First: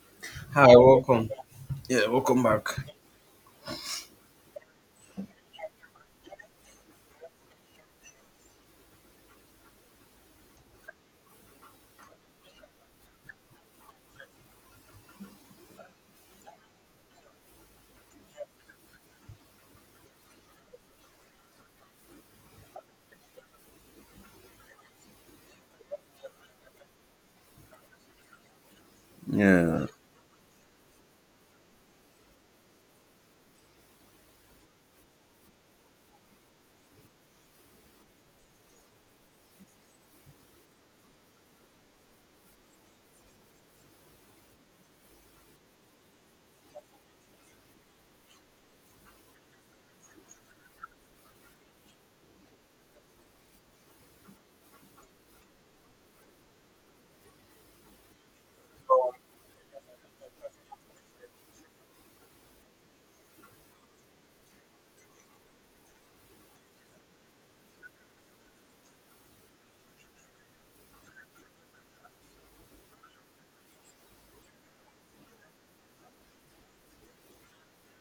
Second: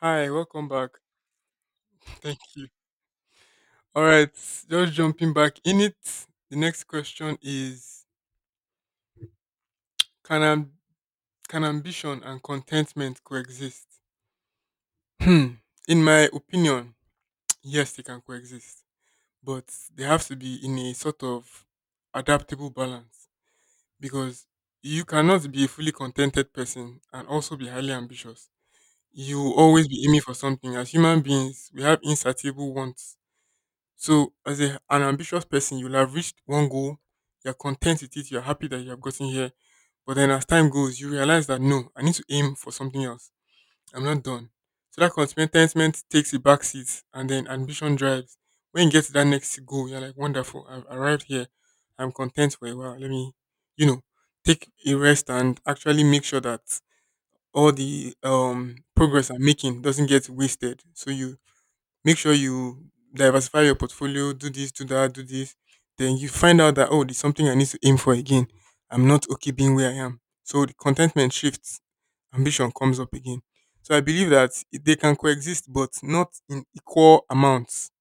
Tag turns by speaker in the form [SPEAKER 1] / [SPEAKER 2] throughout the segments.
[SPEAKER 1] Hi, welcome
[SPEAKER 2] Hi,
[SPEAKER 1] back.
[SPEAKER 2] welcome. Yeah,
[SPEAKER 1] Thank
[SPEAKER 2] welcome
[SPEAKER 1] you.
[SPEAKER 2] back.
[SPEAKER 1] All right, just jumping back in it. The next question is can am- can ambition and contentment coexist? Hmm. In my opinion, yes, they can coexist, but they have to be in a sort of adaptable balance, because you cannot be a fully contented person and also be highly ambitious. You will
[SPEAKER 2] Yeah.
[SPEAKER 1] always be aiming for something. As human beings, we have insatiable wants. So, as an ambitious person, you'll have reached one goal, you're content with it, you're happy that you have gotten here. But then, as time goes, you realize that no, I need to aim for something else. I'm not done. So, that contentment takes a back seat, and then ambition drives. When you get to that next goal, you're like, wonderful, I've arrived here. I'm content for a while. Let me, you know, take a rest and actually make sure that all the progress I'm making doesn't get wasted. So, you make sure you diversify your portfolio, do this, do that, do this. Then you find out that, oh, there's something I need to aim for again. I'm not okay being where I am. So the contentment shifts, ambition comes up again. So I believe that they can coexist, but not in equal amounts.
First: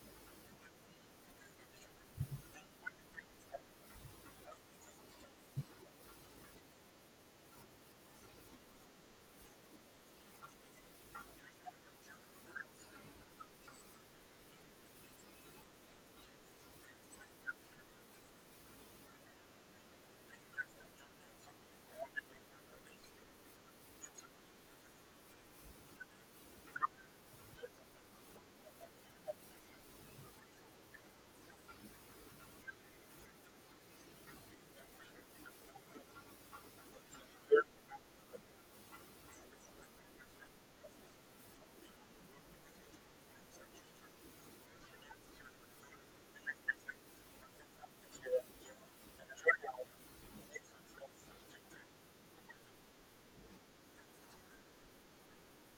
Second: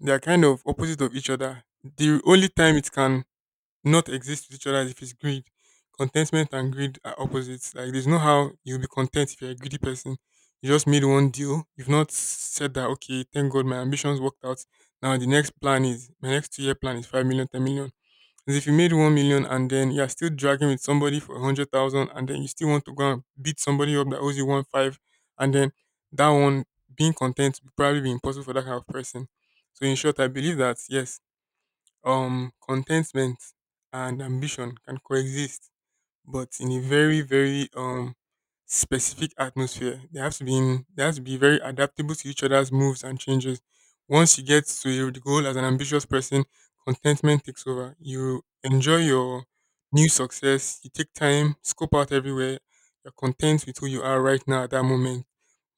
[SPEAKER 1] They are kind of opposite of each other. The only time it can not exist with each other if it's greed. Contentment and greed are opposites. Like, there's no how you'll be content if you're a greedy person. You just made one deal. You've not said that okay, thank God my ambitions worked out. Now the next plan is, my next 2-year plan is 5 million, 10 million. As if you made 1 million and then you're still dragging with somebody for 100,000, and then you still want to go and beat somebody up that owes you one five, and then that one, being content would probably be impossible for that kind of person. So in short, I believe that yes, contentment and ambition can coexist, but in a very very specific atmosphere they have to be in. They have to be very adaptable to each other's moves and changes. Once you get to the goal as an ambitious person, contentment takes over. You enjoy your new success, you take time, scope out everywhere. You're content with who you are right now at that moment.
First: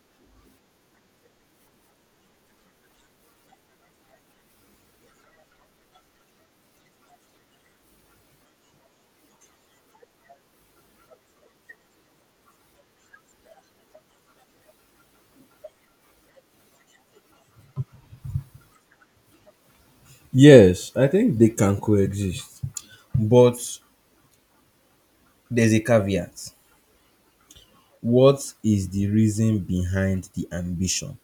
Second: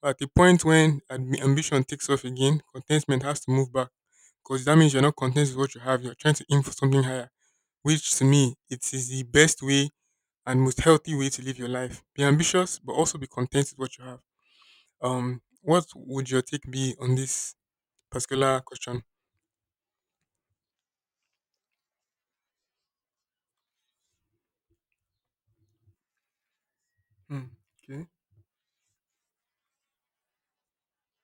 [SPEAKER 1] At the point when ambition takes off again, contentment has to move back, because that means you're not content with what you have. You're trying to aim for something higher, which to me, it is the best way and most healthy way to live your life. Be ambitious, but also be content with what you have. What would your take be on this particular question?
[SPEAKER 2] Yes, I think they can coexist, but there's a caveat.
[SPEAKER 1] Hmm. Okay.
[SPEAKER 2] What is the reason behind the ambition?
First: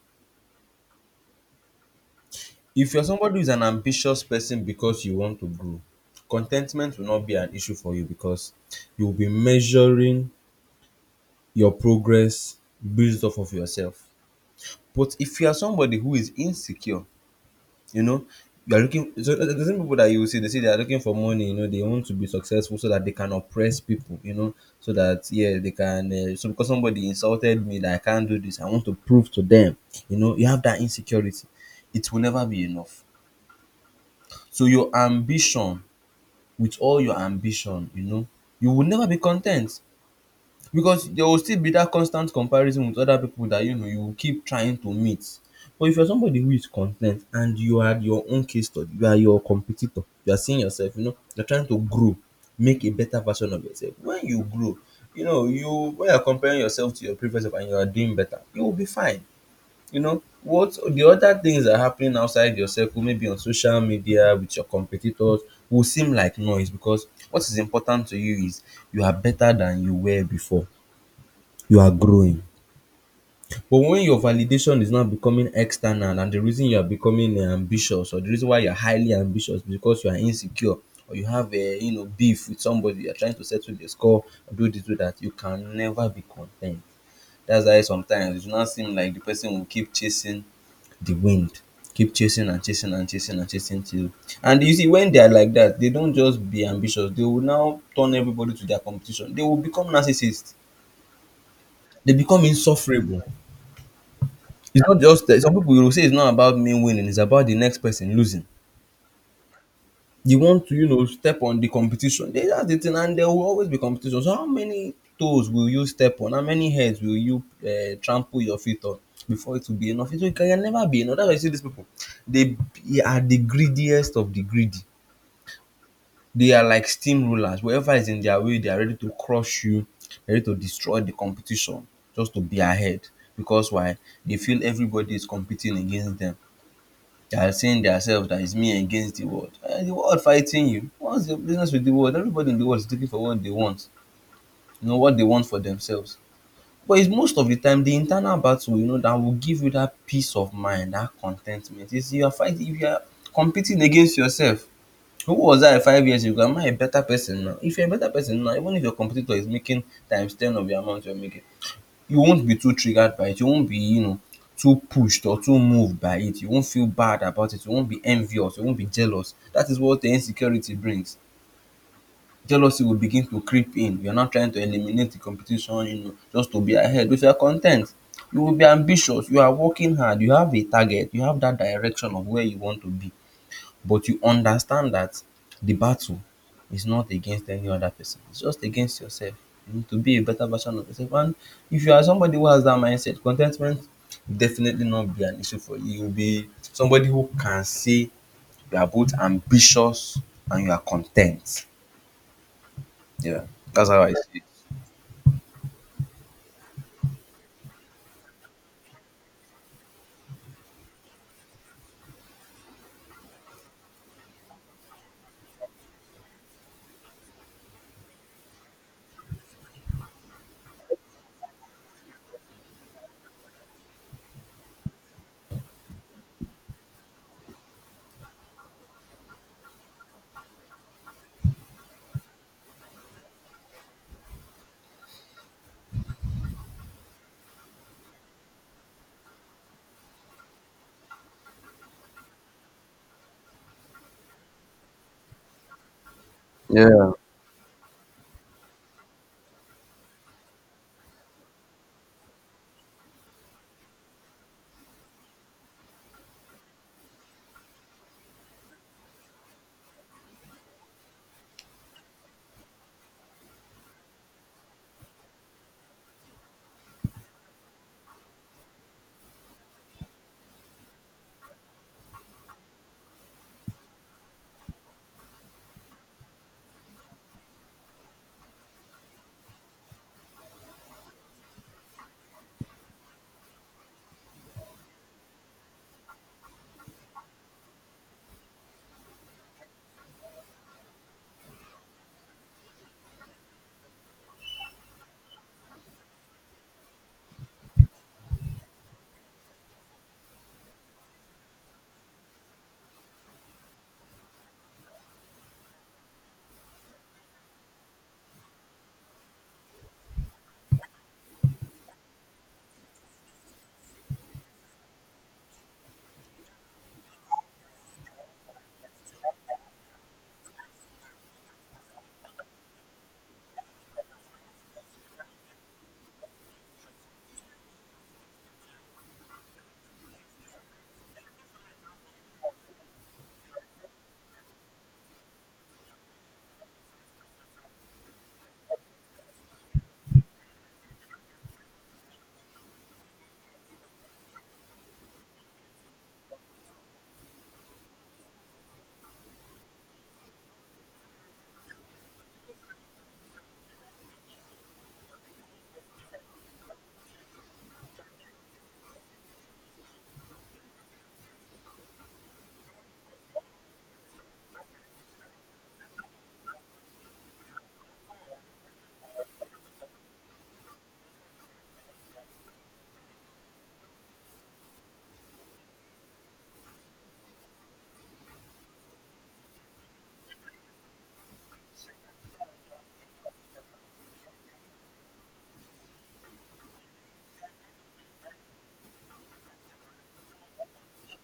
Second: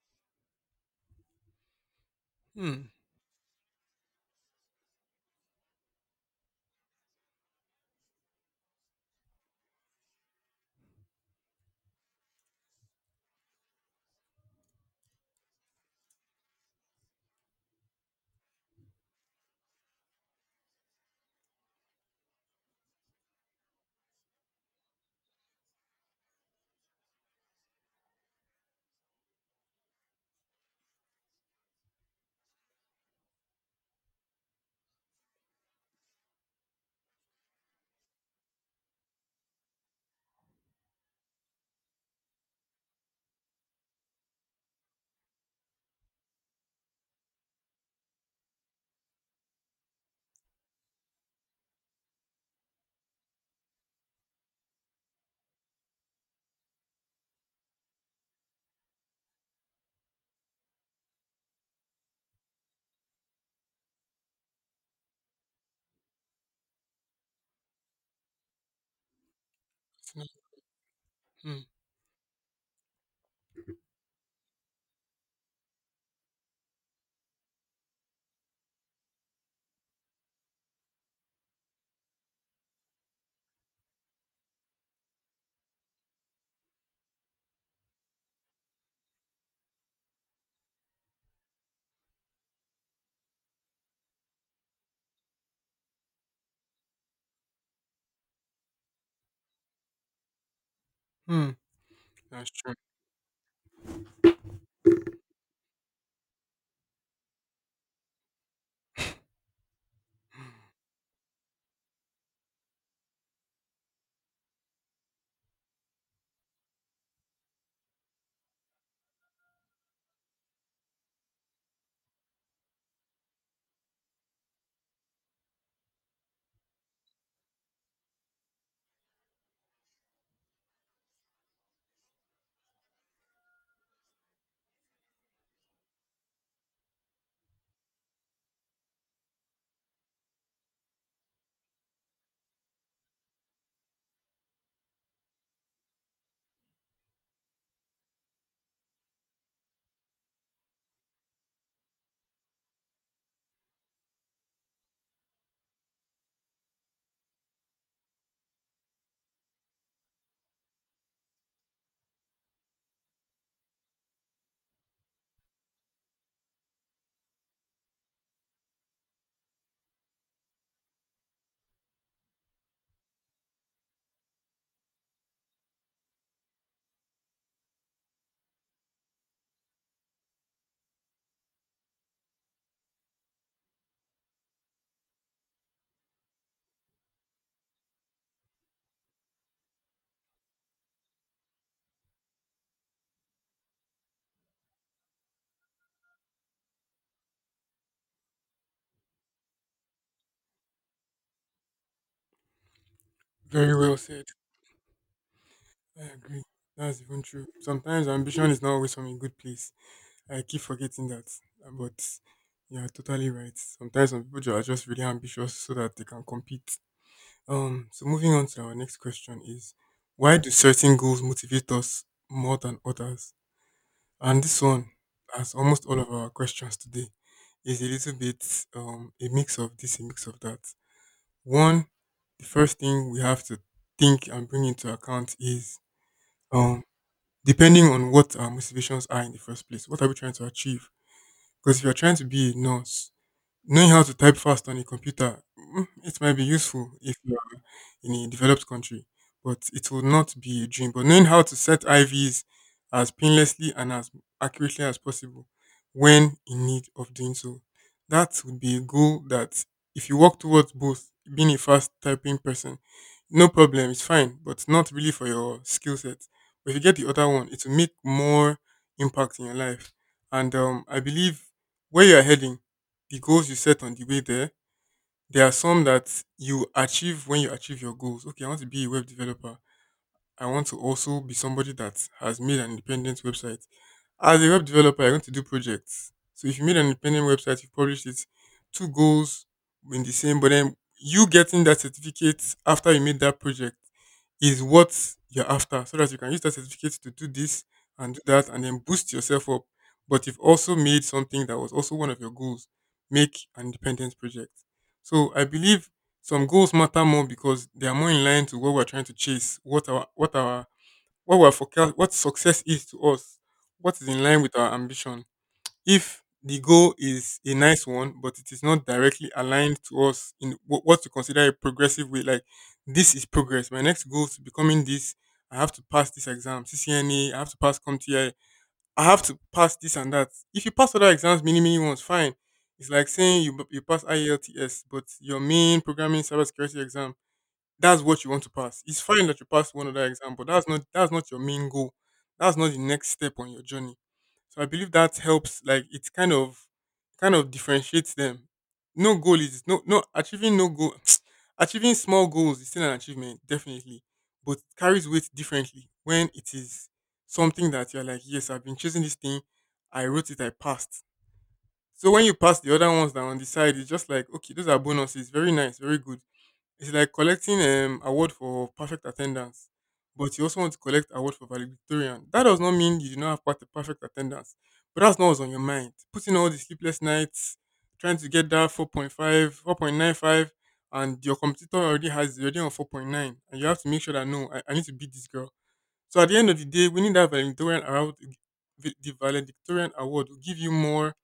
[SPEAKER 1] Hmm.
[SPEAKER 2] If you're somebody who's an ambitious person because you want to grow, contentment will not be an issue for you because you'll be measuring your progress based off of yourself. But if you are somebody who is insecure. You know, you are looking. So the same people that you will see, they say they are looking for money. They want to be successful so that they can oppress people. So that, yeah, they can. So because somebody insulted me that I can't do this, I want to prove to them. You have that insecurity. It will never be enough. So your ambition, with all your ambition, you will never be content because there will still be that constant comparison with other people that you know you will keep trying to meet. But if you're somebody who is content and you are your own case study, you are your competitor, you are seeing yourself, you're trying to grow, make a better version of yourself. When you grow, you know, you when you're comparing yourself to your previous self and you are doing better, you will be fine. What the other things that are happening outside your circle, maybe on social media with your competitors, will seem like noise because what is important to you is you are better than you
[SPEAKER 1] It's
[SPEAKER 2] were
[SPEAKER 1] not-
[SPEAKER 2] before.
[SPEAKER 1] Hmm.
[SPEAKER 2] You are growing. But when your validation is now becoming external and the reason you are becoming ambitious, or the reason why you're highly ambitious is because you are insecure, or you have a beef with somebody, you're trying to settle the score or do this, do that, you can never be content. That's why sometimes it will not seem like the person will keep chasing the wind. Keep chasing and chasing and chasing and chasing till, and you see when they are like that, they don't just be ambitious, they will now turn everybody to their competition. They will become narcissists.
[SPEAKER 1] Hmm.
[SPEAKER 2] They become
[SPEAKER 1] That's true.
[SPEAKER 2] insufferable. It's not just that. Some people will say it's not about me winning, it's about the next person losing. You want to, step on the competition. That's the thing, and there will always be competition. So how many toes will you step on? How many heads will you trample your feet on before it will be enough? So it can never be enough. That's why you see these people. They are the greediest of the greedy. They are like steamrollers. Whatever is in their way, they are ready to crush you, ready to destroy the competition just to be ahead. Because why? They feel everybody is competing against them. They are saying themselves that it's me against the world. The world fighting you. What's the business with the world? Everybody in the world is looking for what they want, what they want for themselves. But it's most of the time the internal battle, that will give you that peace of mind, that contentment. Is you are fighting, if you are competing against yourself. Who was I 5 years ago? Am I a better person now? If you're a better person now, even if your competitor is making times ten of the amount you're making, you won't be too triggered by it. You won't be, too pushed or too moved by it. You won't feel bad about it. You won't be envious. You won't be jealous. That is what the insecurity brings. Jealousy will begin to creep in. You're not trying to eliminate the competition, just to be ahead. If you're content, you will be ambitious. You are working hard. You have a target. You have that direction of where you want to be, but you understand that the battle is not against any other person. It's just against yourself. You need to be a better version of yourself. And if you are somebody who has that mindset, contentment will definitely not be an issue for you. You'll be somebody who can say you are both ambitious and you are content. Yeah,
[SPEAKER 1] Very
[SPEAKER 2] that's
[SPEAKER 1] well
[SPEAKER 2] how I see
[SPEAKER 1] said.
[SPEAKER 2] it.
[SPEAKER 1] I agree. That's even true. Sometimes ambition is not always from a good place. I keep forgetting that, but you're totally right. Sometimes some people are just really ambitious so that they can compete. So moving on to our next question is, why do certain goals motivate us more than others? And this one, as almost all of our questions today, is a little bit a mix of this, a mix of that. One, the first thing we have to think and bring into account is um depending on what our motivations are in the first place. What are we trying to achieve? Because if you're trying to be a nurse, knowing how to type fast on a computer, it might be useful
[SPEAKER 2] Yeah.
[SPEAKER 1] if in a developed country. But it will not be a dream. But knowing how to set IVs as painlessly and as accurately as possible when in need of doing so, that would be a goal that if you work towards, both being a fast typing person, no problem, it's fine, but not really for your skill set. But if you get the other one, it will make more impact in your life. And I believe where you are heading, the goals you set on the way there are some that you achieve when you achieve your goals. Okay, I want to be a web developer. I want to also be somebody that has made an independent website. As a web developer, you're going to do projects. So if you made an independent website, you published it, two goals in the same, but then you getting that certificate after you made that project is what you're after. So that you can use that certificate to do this and do that and then boost yourself up. But you've also made something that was also one of your goals, make an independent project. So I believe some goals matter more because they are more in line to what we're trying to chase, what our what we're forecast, what success is to us, what is in line with our ambition. If the goal is a nice one, but it is not directly aligned to us in what to consider a progressive way, like, this is progress. My next goal is becoming this. I have to pass this exam, CCNA. I have to pass CompTIA. I have to pass this and that. If you pass other exams, many many ones, fine. It's like saying you pass IELTS, but your main programming cybersecurity exam, that's what you want to pass. It's fine that you pass one other exam, but that's not your main goal. That's not the next step on your journey. So I believe that helps. Like, it kind of differentiates them. No goal is no achieving no goal. Achieving small goals is still an achievement, definitely, but it carries weight differently when it is something that you're like, yes, I've been chasing this thing. I wrote it. I passed. So when you pass the other ones that are on the side, it's just like, okay, those are bonuses. Very nice. Very good. It's like collecting award for perfect attendance, but you also want to collect award for valedictorian. That does not mean you do not have perfect attendance, but that's not what's on your mind. Putting all the sleepless nights, trying to get that 4.5, 4.95, and your competitor already has, you're already on 4.9, and you have to make sure that no, I need to beat this girl. So at the end of the day, winning that valedictorian award, the valedictorian award will give you more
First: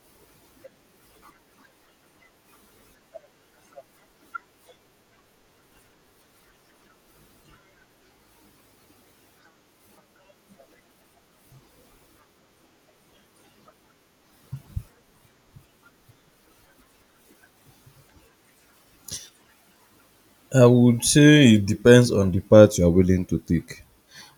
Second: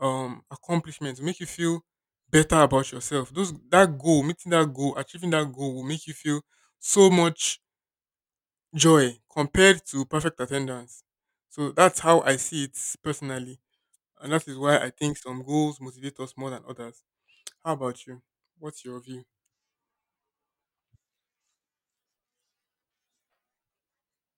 [SPEAKER 1] accomplishments, make you feel better about yourself. Those, that goal, meeting that goal, achieving that goal will make you feel so much joy compared to perfect attendance. So that's how I see it personally. And that is why I think some goals motivate us more than others. How about you? What's your view?
[SPEAKER 2] I would say it depends on the path you are willing to take.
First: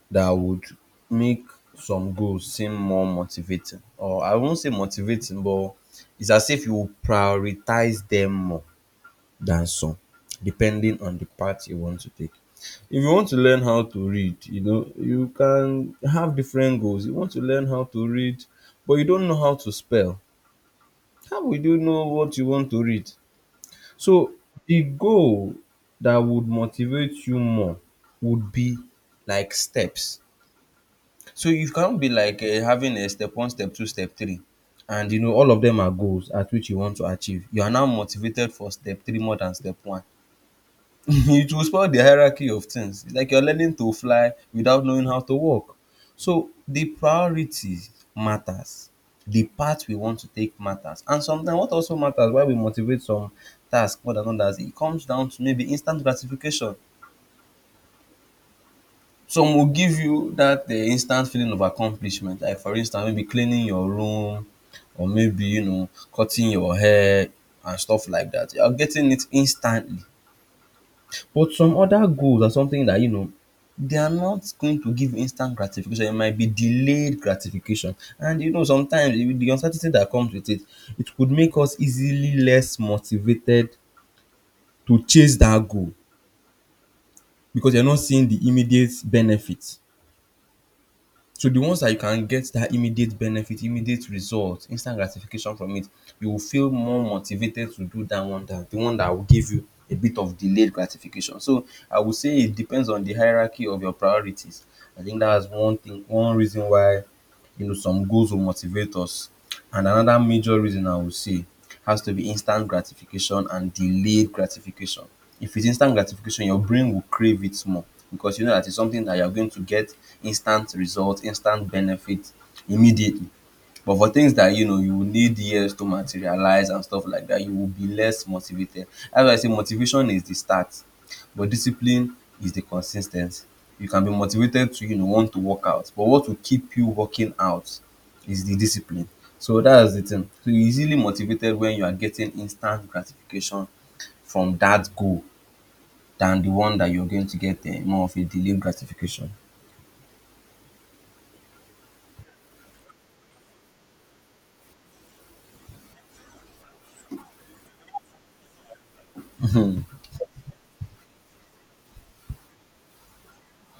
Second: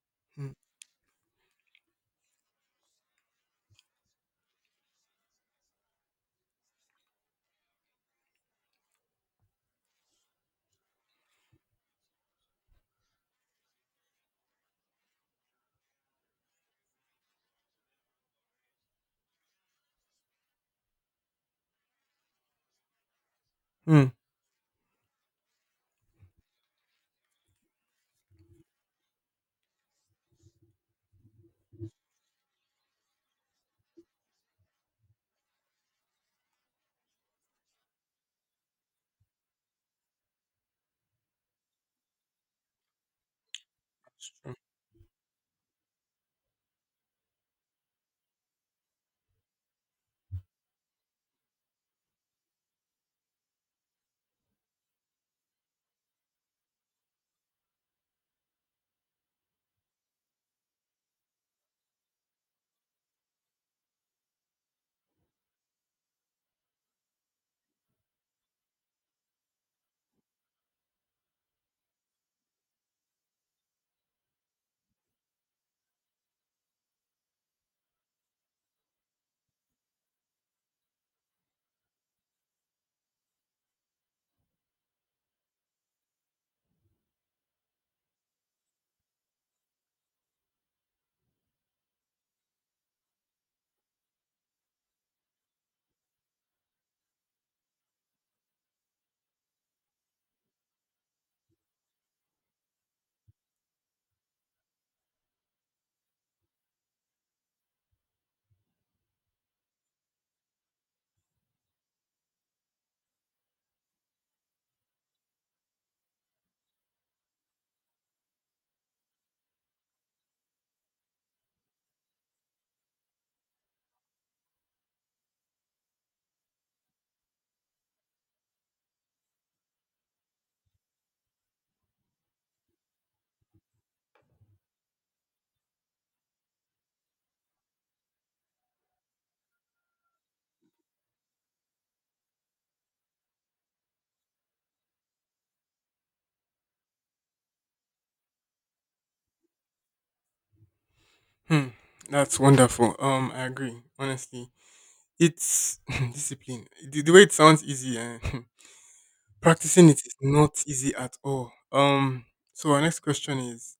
[SPEAKER 2] That
[SPEAKER 1] Hmm.
[SPEAKER 2] would make some goals seem more motivating, or I won't say motivating, but it's as if you prioritize them more than some, depending on the path you want to take. If you want to learn how to read, you can have different goals. You want to learn how to read, but you don't know how to spell. How would you know what you want to read?
[SPEAKER 1] Hmm.
[SPEAKER 2] So the goal that would motivate you more would be like steps, so you cannot be like having a step one, step two, step three, and you know all of them are goals at which you want to achieve. You are now motivated for step three more than step one. It will spoil the hierarchy of things. It's like you're learning to fly without knowing how to walk. So the priority matters. The path we want to take matters. And sometimes what also matters why we motivate some tasks more than others, it comes down to maybe instant gratification. Some will give you that instant feeling of accomplishment, like for instance maybe cleaning your room, or maybe cutting your hair and stuff like that. You are getting it instantly. But some other goals are something that they are not going to give instant gratification. It might be delayed gratification. And sometimes with the uncertainty that comes with it, it could make us easily less motivated to chase that goal because you're not seeing the immediate benefit. So the ones that you can get that immediate benefit, immediate result, instant gratification from, it, you will feel more motivated to do that one than the one that will give you a bit of delayed gratification. So I would say it depends on the hierarchy of your priorities. I think that's one thing, one reason why some goals will motivate us. And another major reason, I would say, has to be instant gratification and delayed gratification. If it's instant gratification, your brain will crave it more because you know that it's something that you're going to get instant result, instant benefit immediately. But for things that you will need years to materialize and stuff like that, you will be less motivated. As I say, motivation is the start, but discipline is the consistency. You can be motivated to want to work out, but what will keep you working out is the discipline. So that's the thing. So you're easily motivated when you are getting instant gratification from that goal than the one that you're going to get more of a delayed gratification.
[SPEAKER 1] Hmm. That's wonderful. I agree. Honestly, it's discipline. The way it sounds easy, eh? Practicing it is not easy at all. So our next question is,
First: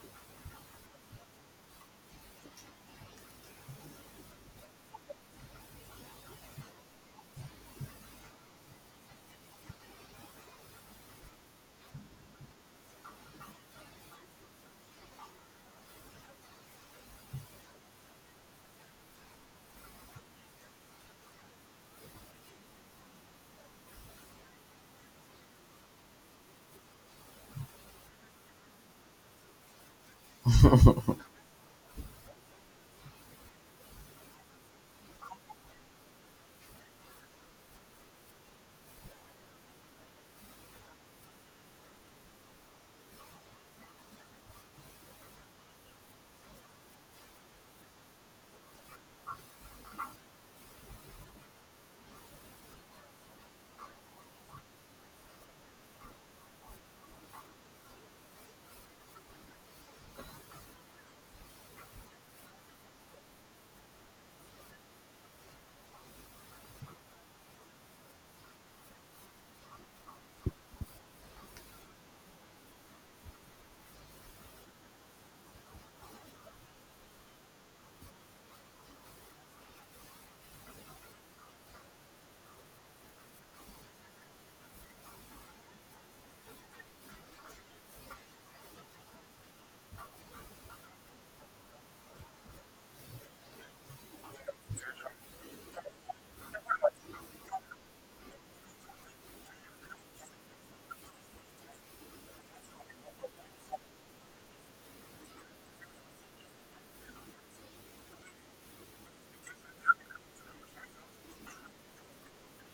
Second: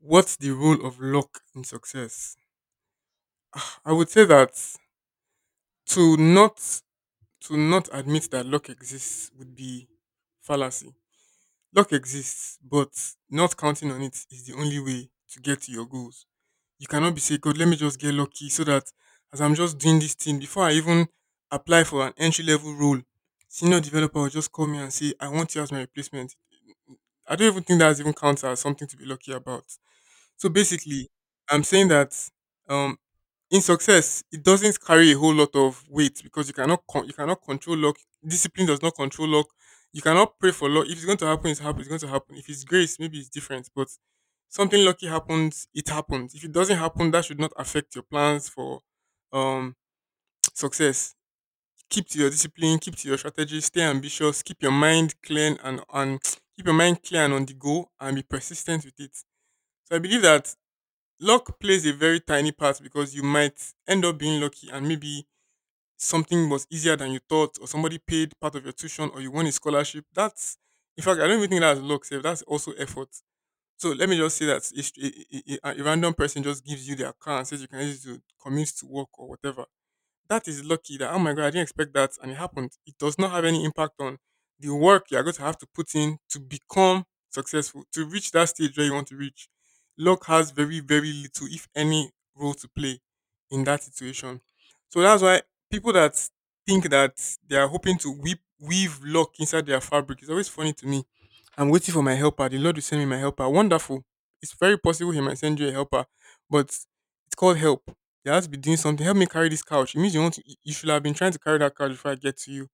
[SPEAKER 1] what's the role of luck in success? I would say that to not to not admit that luck exists would be fallacy. Luck exists, but not counting on it is the only way to get to your goals. You cannot be say, God, let me just get lucky so that as I'm just doing this thing, before I even apply for an entry level role, senior developer will just call me and say, I want you as my replacement. I don't even think that's even counts as something to be lucky about. So basically, I'm saying that, um, in success, it doesn't carry a whole lot of weight because you cannot you cannot control luck. Discipline does not control luck. You cannot pray for luck. If it's going to happen. It's going to happen. If it's grace, maybe it's different. But something lucky happens, it happens. If it doesn't happen, that should not affect your plans for um success. Keep to your discipline, keep to your strategy, stay ambitious, keep your mind clear and on keep your mind clear and on the go, and be persistent with it. So I believe that luck plays a very tiny part, because you might end up being lucky and maybe something was easier than you thought, or somebody paid part of your tuition, or you won a scholarship. That's, in fact, I don't even think that's luck, save that's also effort. So let me just say that a, str- a random person just gives you their car and says you can use it to commute to work or whatever, that is lucky that, oh my God, I didn't expect that. And it happened. It does not have any impact on the work you're going to have to put in to become successful, to reach that stage where you want to reach. Luck has very, very little, if any, role to play in that situation. So that's why people that think that they are hoping to weave luck inside their fabric is always funny to me. I'm waiting for my helper. The Lord will send me my helper. Wonderful. It's very possible He might send you a helper, but it's called help. You have to be doing something. Help me carry this couch. It means you want to, you should have been trying to carry that couch before I get to you.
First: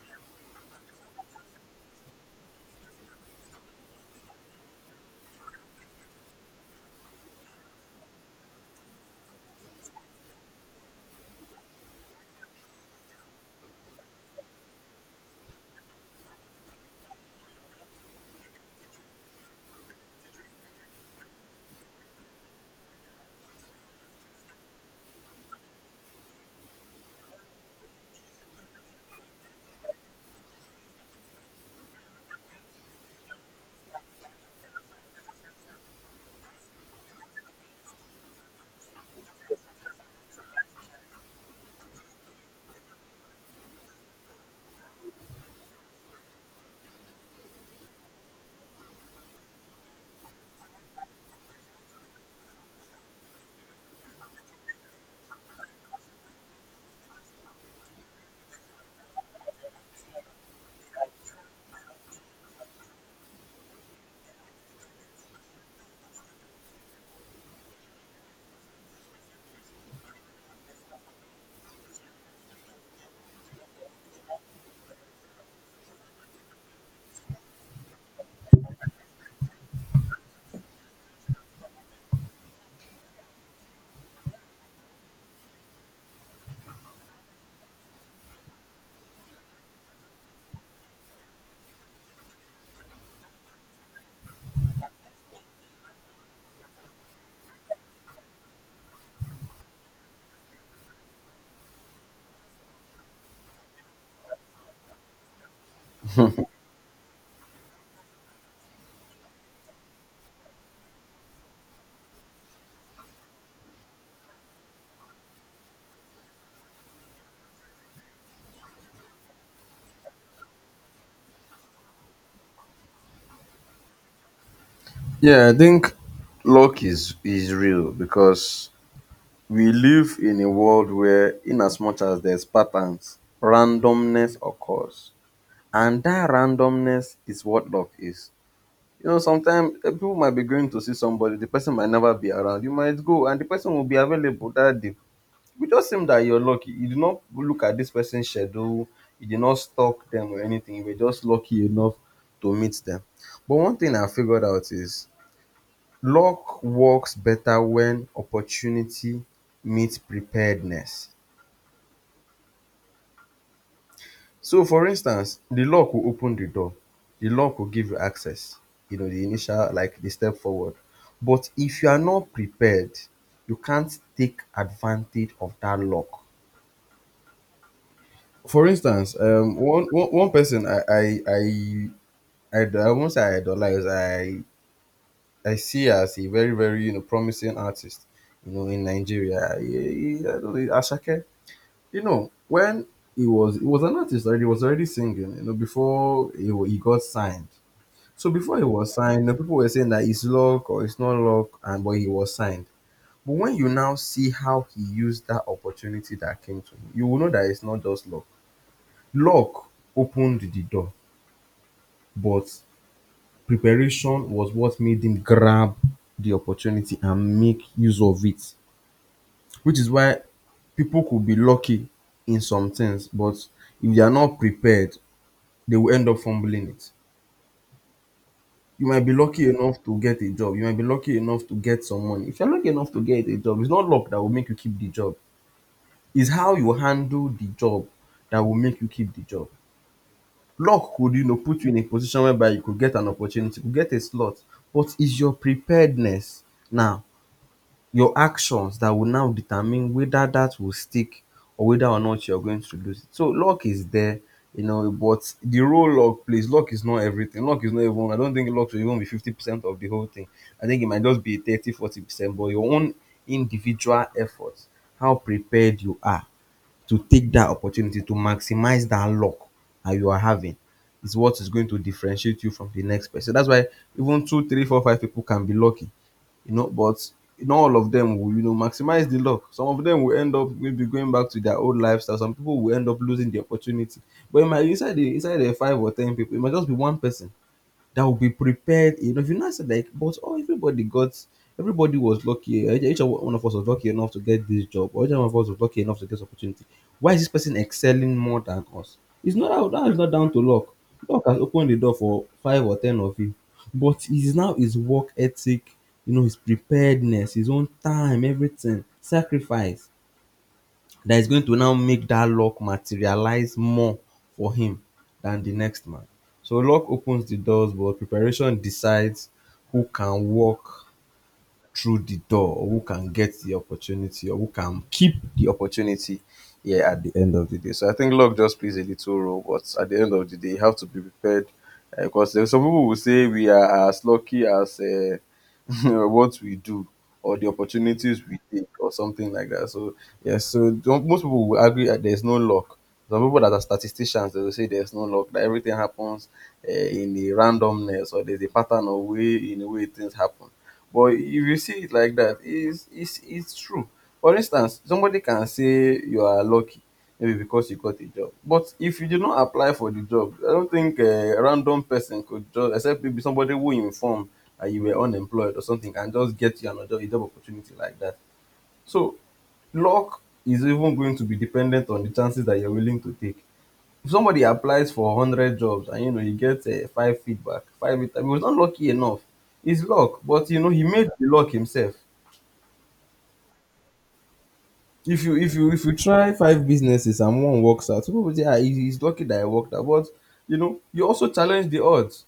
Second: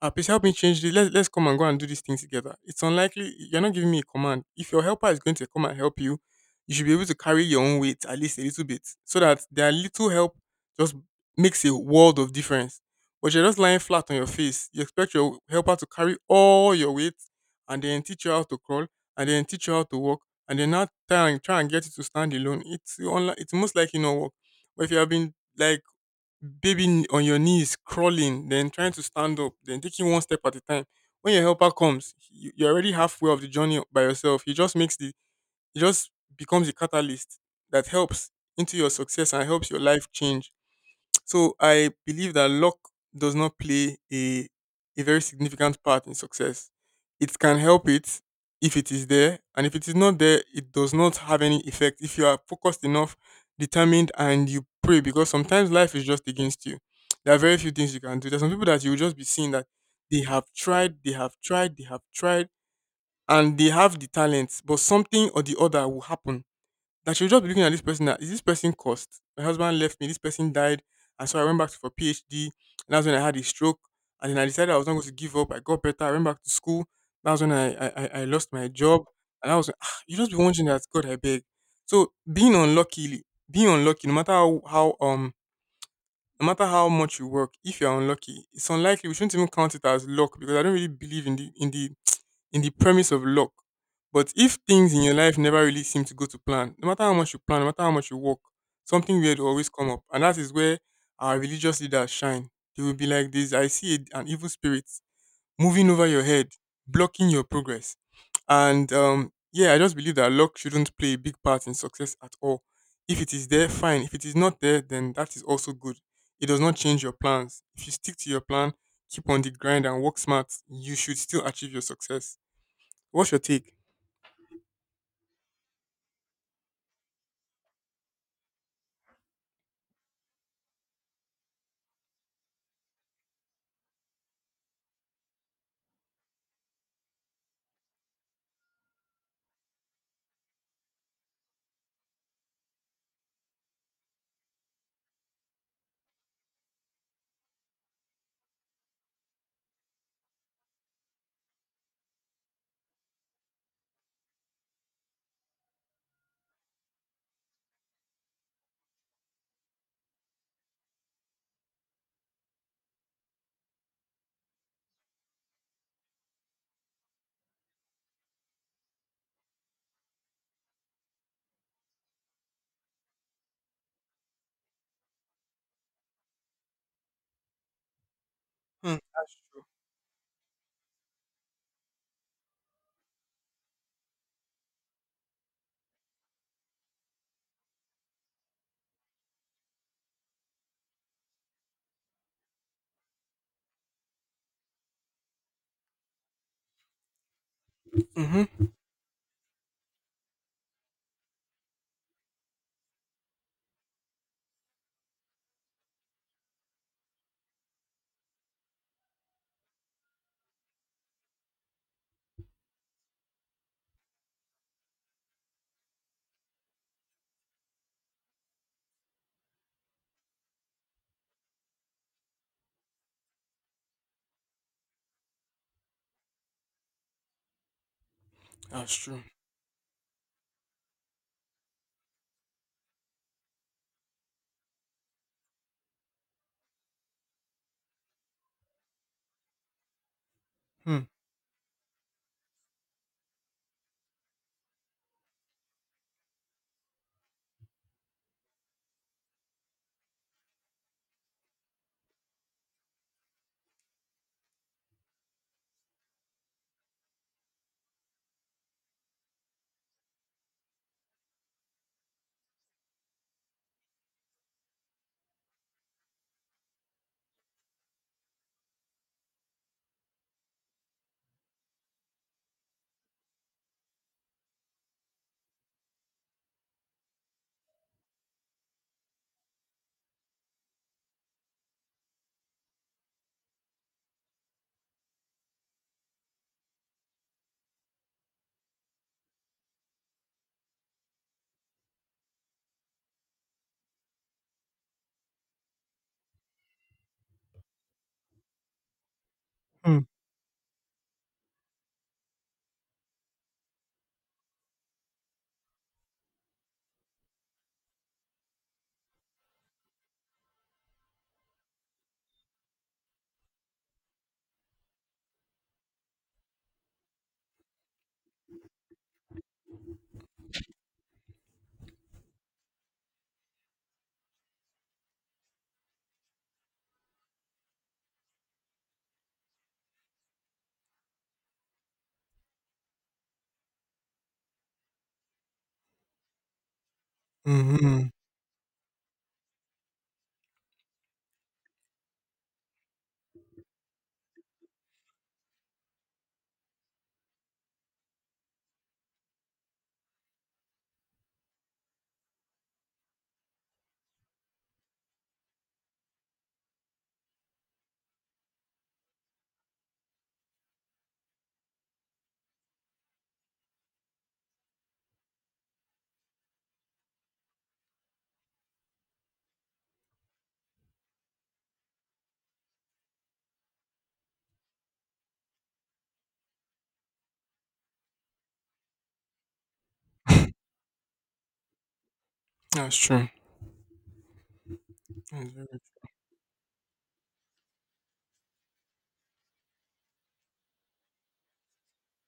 [SPEAKER 1] Ah, please help me change this. Let's come and go and do this thing together. It's unlikely you're not giving me a command. If your helper is going to come and help you, you should be able to carry your own weight at least a little bit, so that their little help just makes a world of difference. But you're just lying flat on your face. You expect your helper to carry all your weight, and then teach you how to crawl, and then teach you how to walk, and then not try and try and get you to stand alone. It's unlike it's most likely not work. But if you have been like baby on your knees crawling, then trying to stand up, then taking one step at a time. When your helper comes, you're already halfway of the journey by yourself. He just becomes a catalyst that helps into your success and helps your life change. So I believe that luck does not play a very significant part in success. It can help it if it is there, and if it is not there, it does not have any effect if you are focused enough, determined, and you pray. Because sometimes life is just against you. There are very few things you can do. There's some people that you will just be seeing that they have tried, they have tried, they have tried, and they have the talents, but something or the other will happen that she'll just be looking at this person that is this person cursed? My husband left me, this person died, and so I went back for PhD, and that's when I had a stroke. And then I decided I was not going to give up. I got better, I went back to school. That's when I lost my job. And I was like, ah, you just be wondering that God I beg. So being unlucky, no matter how no matter how much you work, if you're unlucky, it's unlikely. We shouldn't even count it as luck because I don't really believe in the in the premise of luck. But if things in your life never really seem to go to plan, no matter how much you plan, no matter how much you work, something weird will always come up, and that is where our religious leaders shine. They will be like this: I see an evil spirit moving over your head, blocking your progress. And yeah, I just believe that luck shouldn't play a big part in success at all. If it is there, fine. If it is not there, then that is also good. It does not change your plans. If you stick to your plan, keep on the grind and work smart, you should still achieve your success. What's your take?
[SPEAKER 2] Yeah, I think luck is real because we live in a world where, in as much as there's patterns, randomness occurs. And that randomness is what luck is. Sometimes, people might be going to see somebody, the person might never be around. You might go and the person will be available that day. We just seem that you're lucky. You did not look at this person's schedule, you did not stalk them or anything. You were just lucky enough to meet them. But one thing I figured out is luck works better when opportunity meets preparedness. So for instance, the lock will open the door, the lock will give you access, the initial, like the step forward. But if you are not prepared, you can't take advantage of that lock. For
[SPEAKER 1] Hmm,
[SPEAKER 2] instance,
[SPEAKER 1] that's
[SPEAKER 2] one person I won't say I idolize. I see as a very very promising artist, in Nigeria. I don't know, Asake. When he was an artist already. He was already singing. Before he got signed.
[SPEAKER 1] true.
[SPEAKER 2] So before he
[SPEAKER 1] Mm-hmm.
[SPEAKER 2] was signed, the people were saying that it's luck or it's not luck, and but he was signed. But when you now see how he used that opportunity that came to him, you will know that it's not just luck. Luck opened the door, but preparation was what made him grab the opportunity and make use of it. Which is why people could be lucky in some things, but if they are not prepared, they will end up fumbling it. You
[SPEAKER 1] That's
[SPEAKER 2] might be
[SPEAKER 1] true.
[SPEAKER 2] lucky enough to get a job. You might be lucky enough to get some money. If you're lucky enough to get a job, it's not luck that will make you keep the job. It's how you handle the job that will make you keep the job. Luck
[SPEAKER 1] Hmm.
[SPEAKER 2] could, put you in a position whereby you could get an opportunity, you could get a slot, but it's your preparedness now your actions that will now determine whether that will stick or whether or not you're going to lose it. So luck is there, but the role luck plays, luck is not everything. Luck is not even, I don't think luck should even be 50% of the whole thing. I think it might just be 30-40% but your own individual efforts, how prepared you are to take that opportunity to maximize that luck that you are having is what is going to differentiate you from the next person. That's why even two, three, four, five people can be lucky, but not all of them will, maximize the luck. Some of them will end up maybe going back to their old lifestyle. Some people will end up losing the opportunity. But it might inside the five or ten people, it might just be one person that will be prepared. If I said like, but oh, everybody was lucky. Each one of us was lucky enough to get this job, or each one of us was lucky enough to get this opportunity. Why is this person excelling more than us? It's not that that is
[SPEAKER 1] Hmm.
[SPEAKER 2] not down to luck. Luck has opened the door for five or ten of you, but it's now his work ethic, his preparedness, his own time, everything, sacrifice. That is going to now make that luck materialize more for him than the next man. So luck opens the doors, but preparation decides who can walk through the door, or who can get the opportunity, or who can keep the opportunity here at the end of the day. So I think luck just plays a little role, but at the end of the day, you have to be prepared because there's some people will say we are as lucky as what we do or the
[SPEAKER 1] Mm-hmm.
[SPEAKER 2] opportunities we take or something like that. So yes, so don't, most people will agree that there's no luck. Some people that are statisticians they will say there's no luck that everything happens in a randomness or there's a pattern of way in a way things happen. But if you see it like that, it's true. For instance, somebody can say you are lucky maybe because you got a job. But if you did not apply for the job, I don't think a random person could just, except maybe somebody who informed that you were unemployed or something, and just get you another a job opportunity like that. So luck is even going to be dependent on the chances that you're willing to take. If somebody applies for 100 jobs and you get five feedback, five, I mean, he was not lucky enough. It's luck, but he made the luck himself.
[SPEAKER 1] That's true.
[SPEAKER 2] if
[SPEAKER 1] That's
[SPEAKER 2] you
[SPEAKER 1] very
[SPEAKER 2] if you if you
[SPEAKER 1] true.
[SPEAKER 2] try five businesses and one works out, people will say, ah, he is lucky that I worked out. But you also challenge the odds,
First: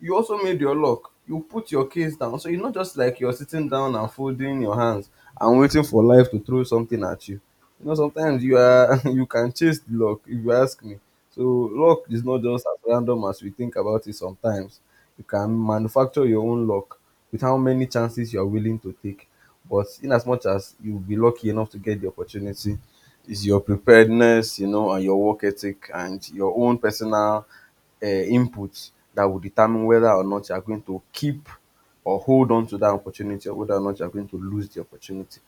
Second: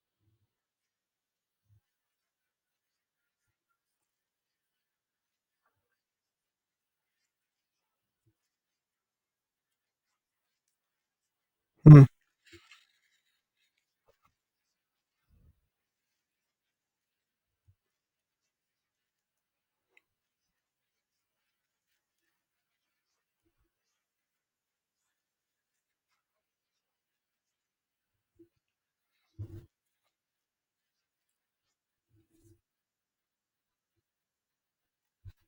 [SPEAKER 2] you also made your luck. You put your case down. So it's not just like you're sitting down and folding your hands and waiting for life to throw something at you. You know, sometimes you are you can chase the luck if you ask me. So luck is not just as random as we think about it sometimes. You can manufacture your own luck with how many chances you are willing to take. But in as much as you'll be lucky enough to get the opportunity, is your preparedness, and your work ethic and your own personal um inputs that will determine whether or not you are going to keep or hold on to that opportunity or whether or not you are going to lose the opportunity.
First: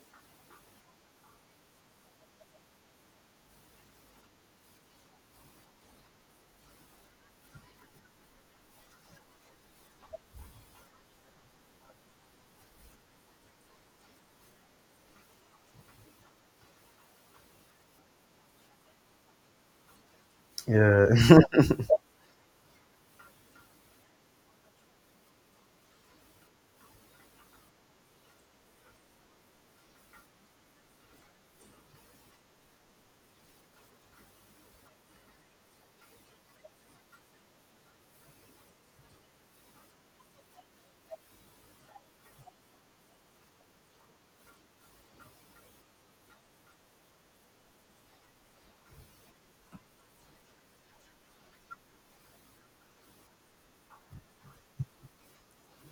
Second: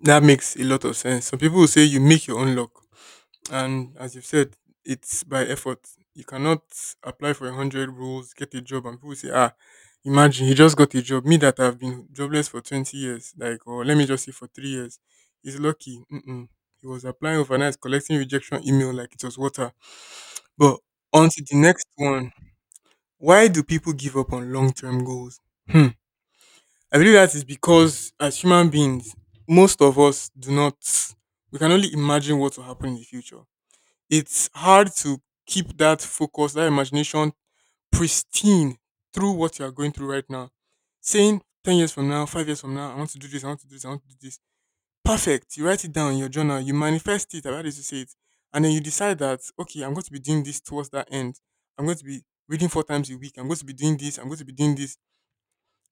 [SPEAKER 1] That makes a lot of sense. Some people will say you make your own luck. And as you've said, it's by effort. You cannot apply for 100 rules, get a job, and people say, ah, imagine he just got a job. Me that I've been jobless for 20 years, like, or let me just say for 3 years, he's lucky. Mm-mm. He was applying overnight, collecting rejection email like it was water. But
[SPEAKER 2] Yeah.
[SPEAKER 1] on to the next one. Why do people give up on long-term goals? Hmm. I believe that is because as human beings, most of us do not. We can only imagine what will happen in the future. It's hard to keep that focus, that imagination pristine through what you are going through right now. Saying 10 years from now, 5 years from now, I want to do this, I want to do this, I want to do this. Perfect. You write it down in your journal, you manifest it, about it to say it. And then you decide that, okay, I'm going to be doing this towards that end. I'm going to be reading 4 times a week. I'm going to be doing this. I'm going to be doing this.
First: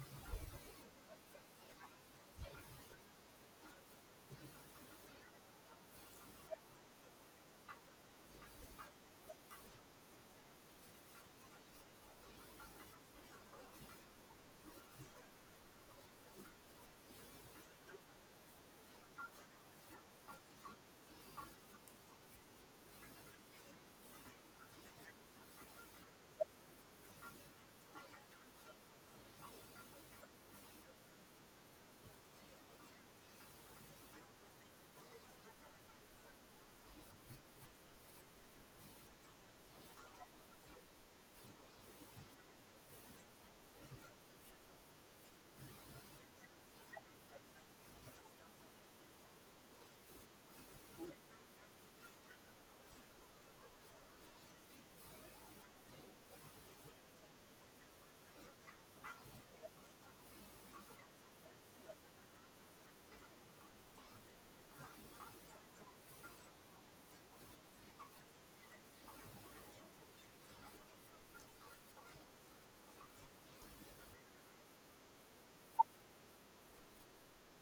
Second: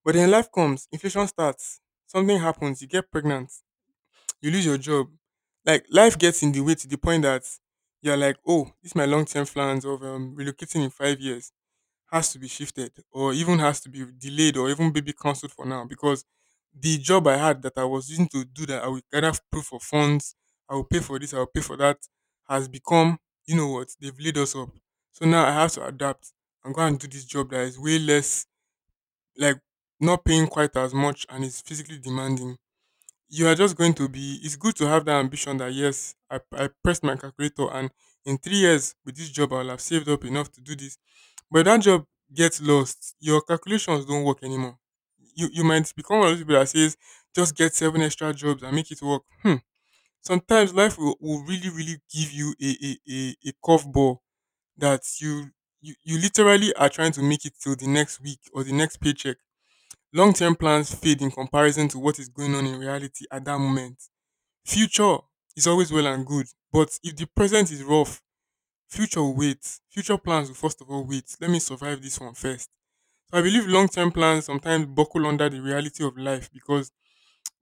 [SPEAKER 1] But then life comes, inflation starts, something happens, you get pregnant, you lose your job. Like life gets in the way to the point that you're like, oh, this my long term plans of relocating in 5 years has to be shifted or even has to be delayed or even maybe cancelled for now because the job I had that I was using to do that I will gather proof of funds, I will pay for this, I will pay for that has become, you know what, they've laid us up. So now I have to adapt and go and do this job that is way less, like, not paying quite as much and is physically demanding. You are just going to be, it's good to have that ambition that yes, I pressed my calculator and in 3 years with this job I'll have saved up enough to do this. But if that job gets lost, your calculations don't work anymore. You might become one of those people that says just get seven extra jobs and make it work. Hmm. Sometimes life will really really give you a curveball that you literally are trying to make it till the next week or the next paycheck. Long-term plans fade in comparison to what is going on in reality at that moment. Future is always well and good, but if the present is rough, future will wait. Future plans will first of all wait. Let me survive this one first. So I believe long term plans sometimes buckle under the reality of life because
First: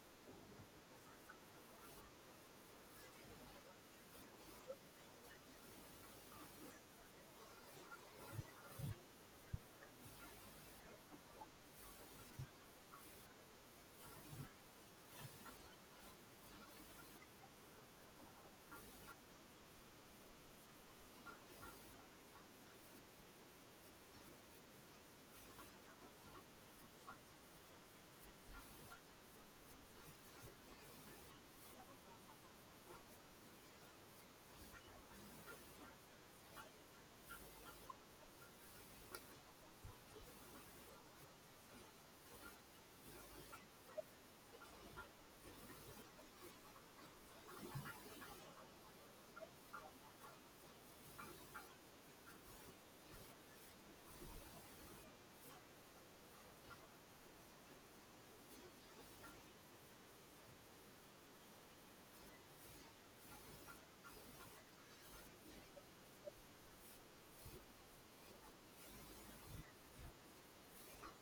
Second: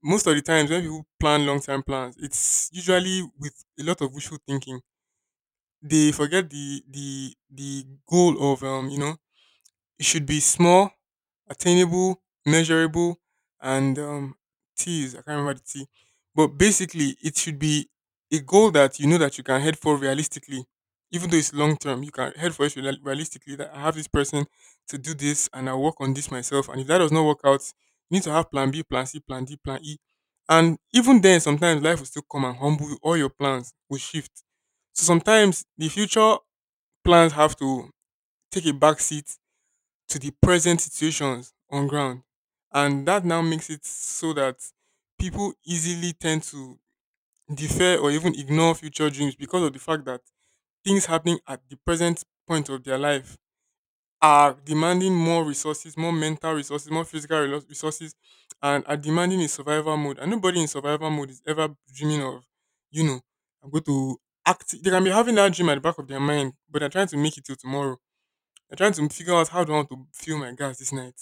[SPEAKER 1] most of the times when people plan long term plans, it's usually with a lot of wishful thinking. They forget the goal of it should be small, attainable, measurable, and T is I can't remember the T, but basically it should be a goal that you know that you can head for realistically, even though it's long term. You can head for it realistically. That I have this person to do this, and I work on this myself. And if that does not work out, you need to have Plan B, Plan C, Plan D, Plan E. And even then, sometimes life will still come and humble you. All your plans will shift. So sometimes the future plans have to take a back seat to the present situations on ground. And that now makes it so that people easily tend to defer or even ignore future dreams because of the fact that things happening at the present point of their life are demanding more resources, more mental resources, more resources, and are demanding a survival mode. And nobody in survival mode is ever dreaming of, you know, I'm going to act. They can be having that dream at the back of their mind, but they're trying to make it till tomorrow. They're trying to figure out how do I want to fill my gas this night.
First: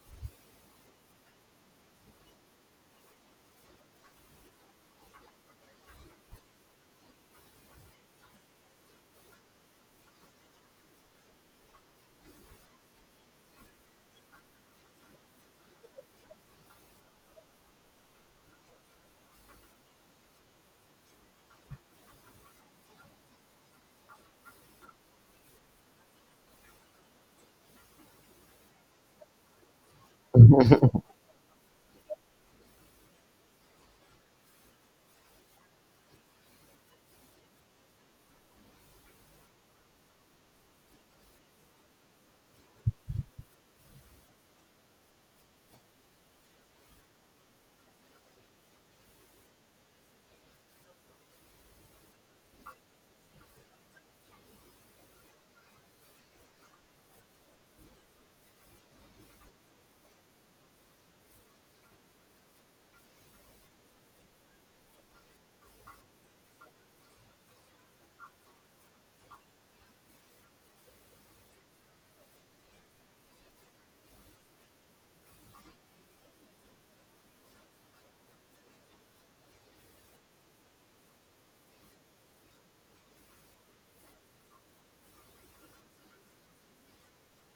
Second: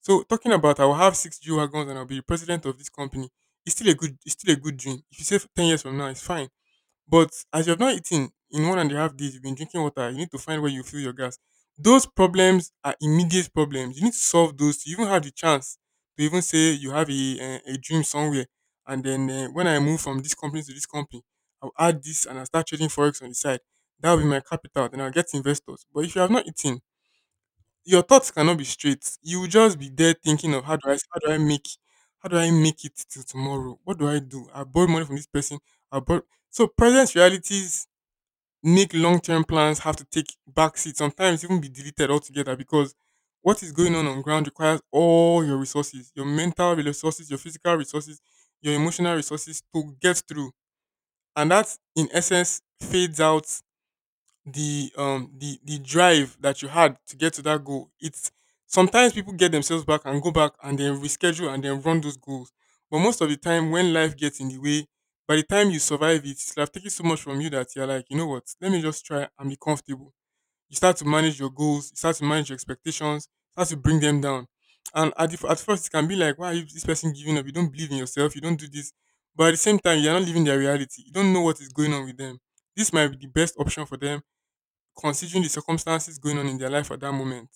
[SPEAKER 1] So talking about I will have 6 G wagons and I'll be the president of this company. It's still a good dream. If you say 10 years from now, it's fine. But as you have not eaten in 1.5 days, you've been drinking water. You need to find where you fill your gas. Those problems are immediate problems. You need to solve those to even have the chance to even say you have a, a dream somewhere. And then when I move from this company to this company, I'll add this and I'll start trading forex on the side. That will be my capital. Then I'll get investors. But if you have not eaten, your thoughts cannot be straight. You will just be there thinking of how do I make it till tomorrow? What do? I borrow money from this person. I borrow So present realities make long term plans have to take back seat. Sometimes even be deleted altogether because what is going on ground requires all your resources, your mental resources, your physical resources, your emotional resources to get through, and that in essence fades out the drive that you had to get to that goal. It's sometimes people get themselves back and go back and then reschedule and then run those goals. But most of the time when life gets in the way, by the time you survive it, it's like taking so much from you that you're like, you know what, let me just try and be comfortable. You start to manage your goals, you start to manage your expectations, start to bring them down. And at first it can be like, why are you this person giving up? You don't believe in yourself, you don't do this. But at the same time, you're not living their reality, you don't know what is going on with them. This might be the best option for them considering the circumstances going on in their life at that moment.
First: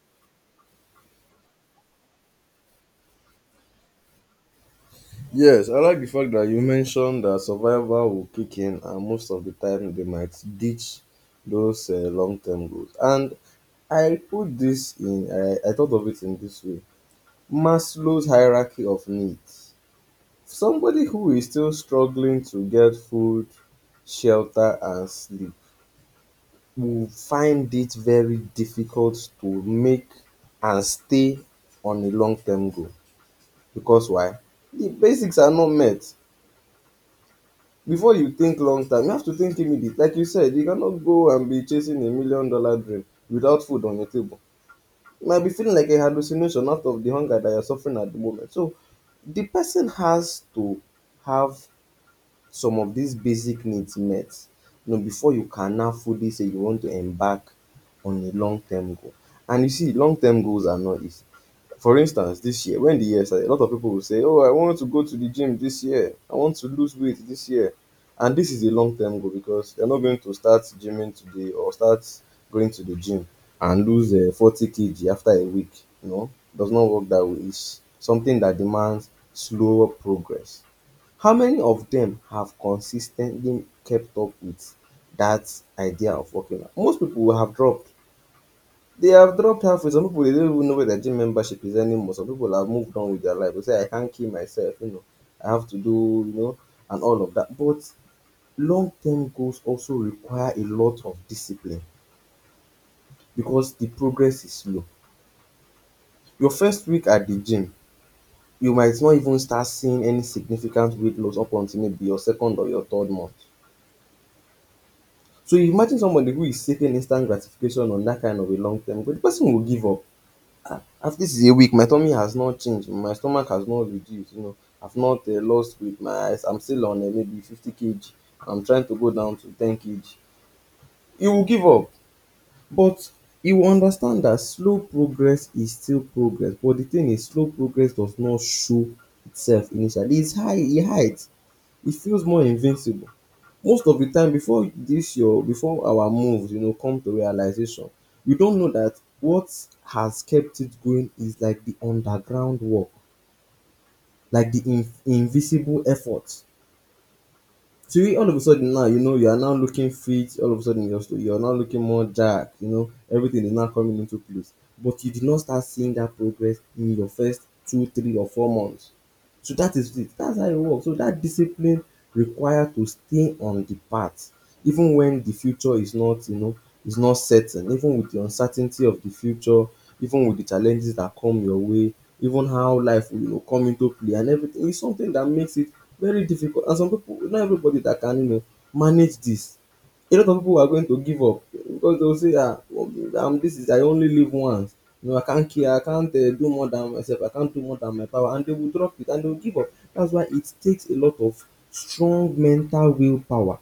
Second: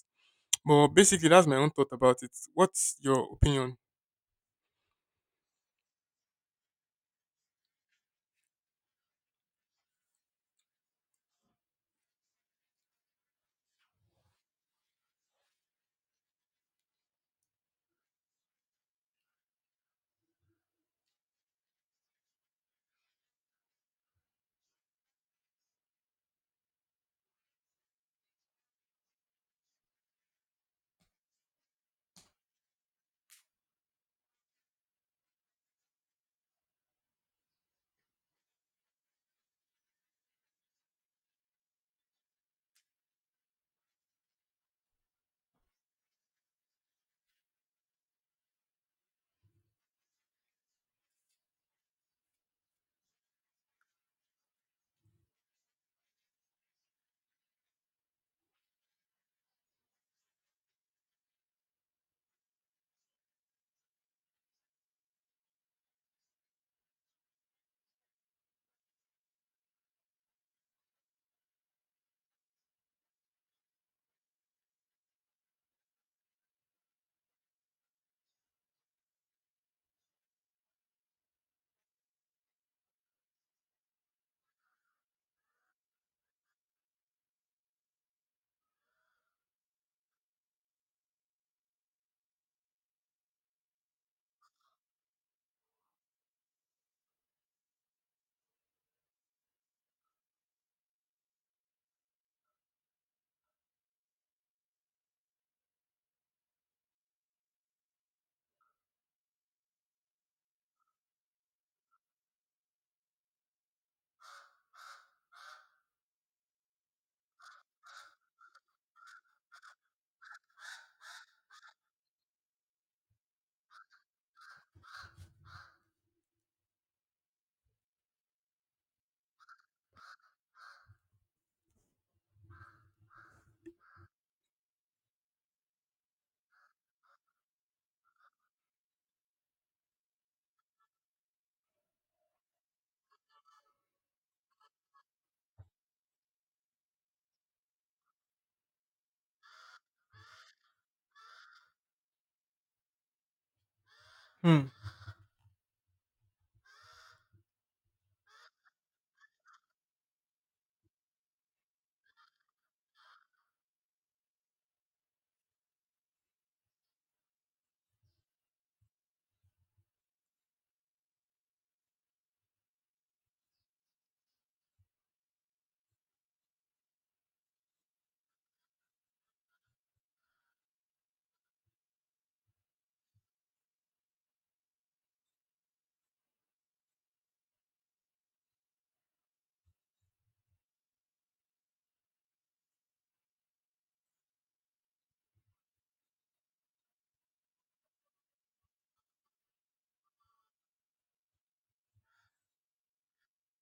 [SPEAKER 1] But basically, that's my own thought about it. What's your opinion?
[SPEAKER 2] Yes, I like the fact that you mentioned that survival will kick in, and most of the time they might ditch those long-term goals. And I put this in, I thought of it in this way: Maslow's hierarchy of needs. Somebody who is still struggling to get food, shelter, and sleep who find it very difficult to make and stay on a long term goal. Because why? The basics are not met. Before you think long term, you have to think immediate. Like you said, you cannot go and be chasing $1 million dream without food on your table. You might be feeling like a hallucination out of the hunger that you're suffering at the moment. So the person has to have some of these basic needs met, before you can now fully say you want to embark on a long-term goal. And you see, long-term goals are not easy. For instance, this year, when the year started, a lot of people will say, "Oh, I want to go to the gym this year. I want to lose weight this year." And this is a long-term goal because you're not going to start gymming today or start going to the gym and lose 40 kg after a week. You know, does not work that way. It's something that demands slower progress. How many of dem have consistently kept up with that idea of working out? Most people will have dropped. They have dropped halfway. Some people, they don't even know where their gym membership is anymore. Some people have moved on with their life. They say, I can't kill myself, I have to do, and all of that. But long-term goals also require a lot of discipline because the progress is slow. Your first week at the gym, you might not even start seeing any significant weight loss up until maybe your second or your third month. So imagine somebody who is seeking instant gratification on dat kind of a long term goal, de person go give up. After this is a week, my tummy has not change, my stomach has not reduced, I've not lost weight, my eyes, I'm still on maybe 50 kg, I'm trying to go down to 10 kg. You will give up, but you will understand dat slow progress is still progress, but de thing is slow progress does not show itself initially, e is high e hides, e feels more invincible. Most of the time before this your before our moves, come to realization, we don't know that what has kept it going is like the underground work, like the
[SPEAKER 1] Hmm.
[SPEAKER 2] invisible effort. To you all of a sudden now, you are now looking fit, all of a sudden you're, you're now looking more dark, everything is now coming into place. But you did not start seeing that progress in your first 2, 3, or 4 months. So that is it. That's how it works. So that discipline required to stay on the path, even when the future is not, is not certain, even with the uncertainty of the future, even with the challenges that come your way, even how life will, come into play and everything. It's something that makes it very difficult and some people not everybody that can, manage this, a lot of people are going to give up because they will say, ah well, this is I only live once, I can't care, I can't, do more than myself, I can't do more than my power, and they will drop it and they will give up. That's why it takes a lot of strong mental willpower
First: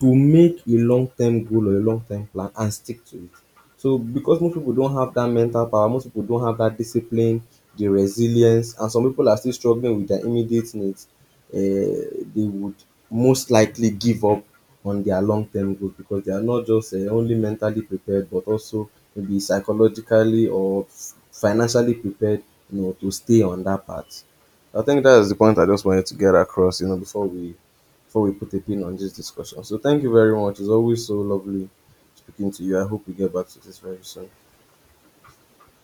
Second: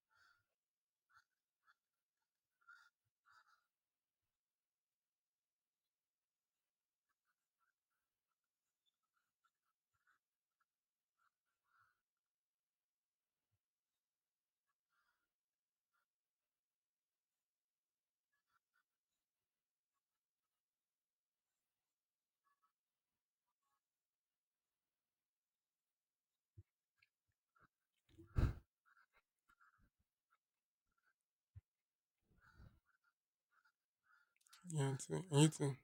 [SPEAKER 2] to make a long-term goal or a long-term plan and stick to it. So because most people don't have that mental power, most people don't have that discipline, the resilience, and some people are still struggling with their immediate needs, they would most likely give up on their long-term goals because they are not just only mentally prepared but also maybe psychologically or financially prepared, to stay on that path. I think that is the point I just wanted to get across, before we put a pin on this discussion. So thank you very much. It's always so lovely speaking to you. I hope we get back to this very soon.
[SPEAKER 1] Yeah, and you too.